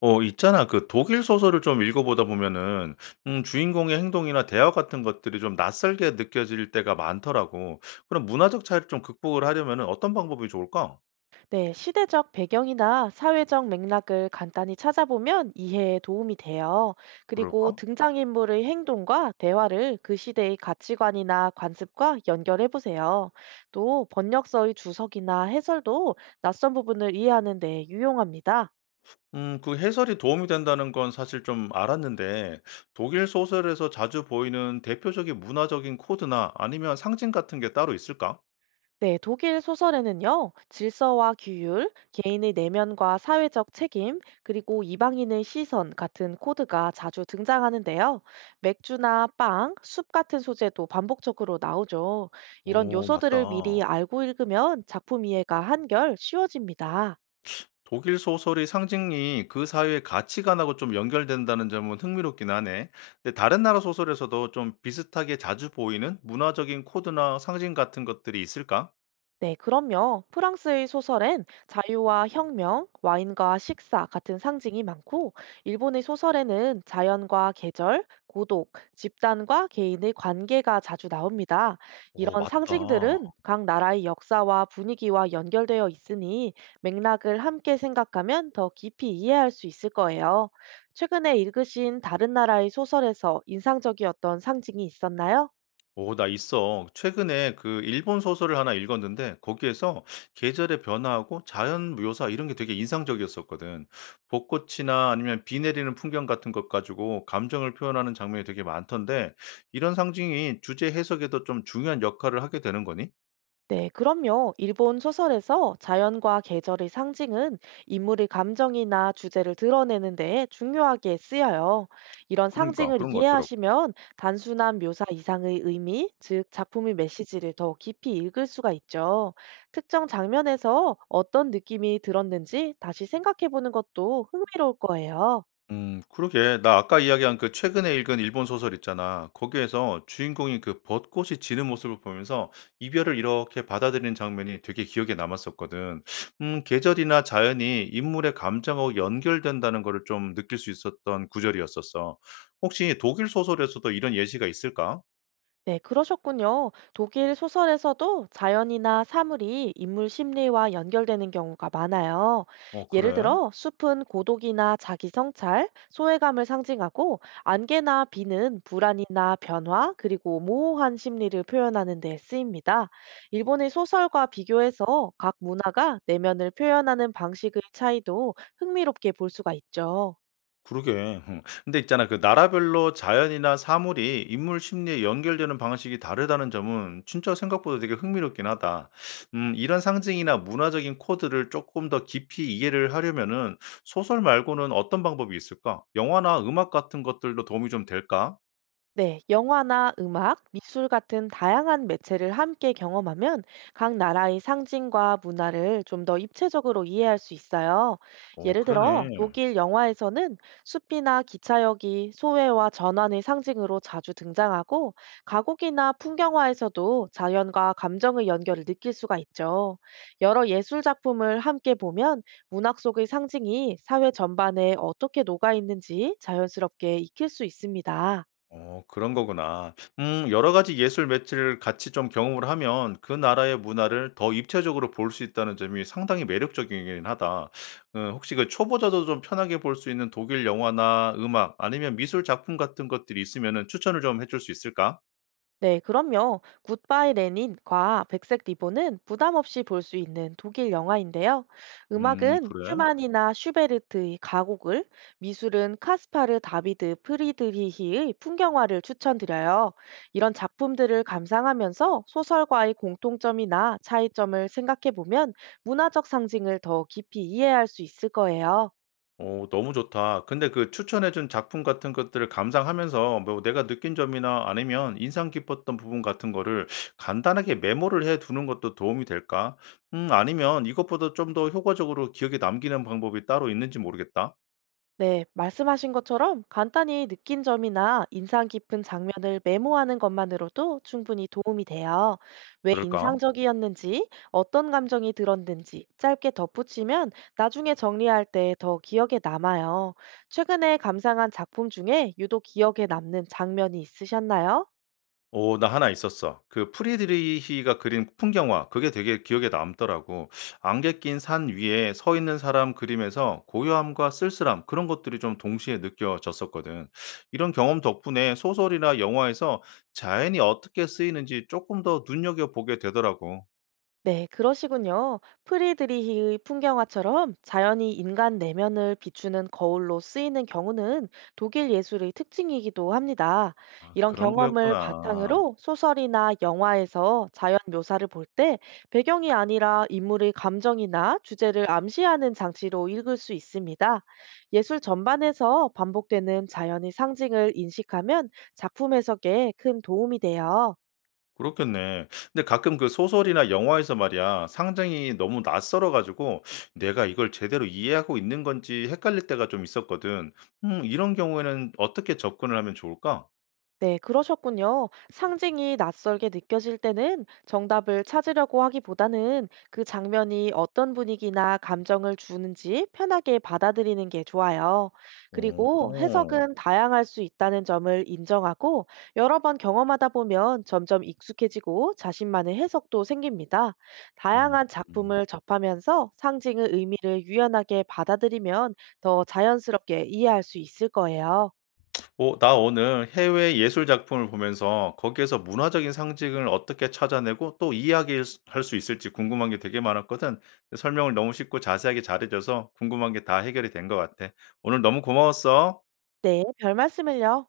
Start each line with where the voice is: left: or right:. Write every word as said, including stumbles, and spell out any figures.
left: 어, 있잖아. 그 독일 소설을 좀 읽어보다 보면은, 음, 주인공의 행동이나 대화 같은 것들이 좀 낯설게 느껴질 때가 많더라고. 그럼 문화적 차이를 좀 극복을 하려면은 어떤 방법이 좋을까?
right: 네, 시대적 배경이나 사회적 맥락을 간단히 찾아보면 이해에 도움이 돼요. 그리고
left: 그럴까?
right: 등장인물의 행동과 대화를 그 시대의 가치관이나 관습과 연결해 보세요. 또 번역서의 주석이나 해설도 낯선 부분을 이해하는 데 유용합니다.
left: 음, 그 해설이 도움이 된다는 건 사실 좀 알았는데, 독일 소설에서 자주 보이는 대표적인 문화적인 코드나 아니면 상징 같은 게 따로 있을까?
right: 네, 독일 소설에는요, 질서와 규율, 개인의 내면과 사회적 책임, 그리고 이방인의 시선 같은 코드가 자주 등장하는데요. 맥주나 빵, 숲 같은 소재도 반복적으로 나오죠. 이런
left: 오,
right: 요소들을 미리
left: 맞다.
right: 알고 읽으면 작품 이해가 한결 쉬워집니다.
left: 독일 소설의 상징이 그 사회의 가치관하고 좀 연결된다는 점은 흥미롭긴 하네. 근데 다른 나라 소설에서도 좀 비슷하게 자주 보이는 문화적인 코드나 상징 같은 것들이 있을까?
right: 네, 그럼요. 프랑스의 소설엔 자유와 혁명, 와인과 식사 같은 상징이 많고, 일본의 소설에는 자연과 계절, 고독, 집단과 개인의 관계가 자주 나옵니다.
left: 오,
right: 이런
left: 맞다.
right: 상징들은 각 나라의 역사와 분위기와 연결되어 있으니 맥락을 함께 생각하면 더 깊이 이해할 수 있을 거예요. 최근에 읽으신 다른 나라의 소설에서 인상적이었던 상징이 있었나요?
left: 오, 나 있어. 최근에 그 일본 소설을 하나 읽었는데 거기에서 계절의 변화하고 자연 묘사 이런 게 되게 인상적이었었거든. 벚꽃이나 아니면 비 내리는 풍경 같은 것 가지고 감정을 표현하는 장면이 되게 많던데 이런 상징이 주제 해석에도 좀 중요한 역할을 하게 되는 거니?
right: 네, 그럼요. 일본 소설에서 자연과 계절의 상징은 인물의 감정이나 주제를 드러내는 데에 중요하게 쓰여요. 이런
left: 그러니까
right: 상징을
left: 그런 것 같더라고.
right: 이해하시면 단순한 묘사 이상의 의미, 즉 작품의 메시지를 더 깊이 읽을 수가 있죠. 특정 장면에서 어떤 느낌이 들었는지 다시 생각해 보는 것도 흥미로울 거예요.
left: 음 그러게. 나 아까 이야기한 그 최근에 읽은 일본 소설 있잖아. 거기에서 주인공이 그 벚꽃이 지는 모습을 보면서 이별을 이렇게 받아들이는 장면이 되게 기억에 남았었거든. 음 계절이나 자연이 인물의 감정하고 연결된다는 거를 좀 느낄 수 있었던 구절이었었어. 혹시 독일 소설에서도 이런 예시가 있을까?
right: 네, 그러셨군요. 독일 소설에서도 자연이나 사물이 인물 심리와 연결되는 경우가 많아요.
left: 어
right: 예를
left: 그래?
right: 들어, 숲은 고독이나 자기 성찰, 소외감을 상징하고, 안개나 비는 불안이나 변화, 그리고 모호한 심리를 표현하는 데 쓰입니다. 일본의 소설과 비교해서 각 문화가 내면을 표현하는 방식의 차이도 흥미롭게 볼 수가 있죠.
left: 그러게. 음. 근데 있잖아 그 나라별로 자연이나 사물이 인물 심리에 연결되는 방식이 다르다는 점은 진짜 생각보다 되게 흥미롭긴 하다. 음, 이런 상징이나 문화적인 코드를 조금 더 깊이 이해를 하려면은 소설 말고는 어떤 방법이 있을까? 영화나 음악 같은 것들도 도움이 좀 될까?
right: 네, 영화나 음악, 미술 같은 다양한 매체를 함께 경험하면 각 나라의 상징과 문화를 좀 더 입체적으로 이해할 수 있어요.
left: 어,
right: 예를 들어,
left: 그러네.
right: 독일 영화에서는 숲이나 기차역이 소외와 전환의 상징으로 자주 등장하고, 가곡이나 풍경화에서도 자연과 감정의 연결을 느낄 수가 있죠. 여러 예술 작품을 함께 보면 문학 속의 상징이 사회 전반에 어떻게 녹아 있는지 자연스럽게 익힐 수 있습니다.
left: 어 그런 거구나. 음 여러 가지 예술 매체를 같이 좀 경험을 하면 그 나라의 문화를 더 입체적으로 볼 수 있다는 점이 상당히 매력적이긴 하다. 어 혹시 그 초보자도 좀 편하게 볼 수 있는 독일 영화나 음악 아니면 미술 작품 같은 것들이 있으면은 추천을 좀 해줄 수 있을까?
right: 네, 그럼요. 굿바이 레닌과 백색 리본은 부담 없이 볼 수 있는 독일 영화인데요.
left: 음
right: 음악은
left: 그래?
right: 슈만이나 슈베르트의 가곡을, 미술은 카스파르 다비드 프리드리히의 풍경화를 추천드려요. 이런 작품들을 감상하면서 소설과의 공통점이나 차이점을 생각해 보면 문화적 상징을 더 깊이 이해할 수 있을 거예요.
left: 어 너무 좋다. 근데 그 추천해 준 작품 같은 것들을 감상하면서 뭐 내가 느낀 점이나 아니면 인상 깊었던 부분 같은 거를 간단하게 메모를 해 두는 것도 도움이 될까? 음 아니면 이것보다 좀 더 효과적으로 기억에 남기는 방법이 따로 있는지 모르겠다.
right: 네, 말씀하신 것처럼 간단히 느낀 점이나 인상 깊은 장면을 메모하는 것만으로도 충분히 도움이 돼요. 왜
left: 그럴까?
right: 인상적이었는지, 어떤 감정이 들었는지 짧게 덧붙이면 나중에 정리할 때 더 기억에 남아요. 최근에 감상한 작품 중에 유독 기억에 남는 장면이 있으셨나요?
left: 오, 나 하나 있었어. 그 프리드리히가 그린 풍경화 그게 되게 기억에 남더라고. 안개 낀 산 위에 서 있는 사람 그림에서 고요함과 쓸쓸함 그런 것들이 좀 동시에 느껴졌었거든. 이런 경험 덕분에 소설이나 영화에서 자연이 어떻게 쓰이는지 조금 더 눈여겨보게 되더라고.
right: 네, 그러시군요. 프리드리히의 풍경화처럼 자연이 인간 내면을 비추는 거울로 쓰이는 경우는 독일 예술의 특징이기도 합니다.
left: 아
right: 이런
left: 그런
right: 경험을
left: 거였구나.
right: 바탕으로 소설이나 영화에서 자연 묘사를 볼 때 배경이 아니라 인물의 감정이나 주제를 암시하는 장치로 읽을 수 있습니다. 예술 전반에서 반복되는 자연의 상징을 인식하면 작품 해석에 큰 도움이 돼요.
left: 그렇겠네. 근데 가끔 그 소설이나 영화에서 말이야, 상징이 너무 낯설어 가지고 내가 이걸 제대로 이해하고 있는 건지 헷갈릴 때가 좀 있었거든. 음, 이런 경우에는 어떻게 접근을 하면 좋을까?
right: 네, 그러셨군요. 상징이 낯설게 느껴질 때는 정답을 찾으려고 하기보다는 그 장면이 어떤 분위기나 감정을 주는지 편하게 받아들이는 게 좋아요.
left: 어,
right: 그리고
left: 어.
right: 해석은 다양할 수 있다는 점을 인정하고 여러 번 경험하다 보면 점점 익숙해지고 자신만의 해석도 생깁니다.
left: 음.
right: 다양한
left: 음.
right: 작품을 접하면서 상징의 의미를 유연하게 받아들이면 더 자연스럽게 이해할 수 있을 거예요.
left: 어, 나 오늘 해외 예술 작품을 보면서 거기에서 문화적인 상징을 어떻게 찾아내고 또 이해하게 할 수 있을지 궁금한 게 되게 많았거든. 근데 설명을 너무 쉽고 자세하게 잘해줘서 궁금한 게 다 해결이 된 것 같아. 오늘 너무 고마웠어.
right: 네, 별 말씀을요.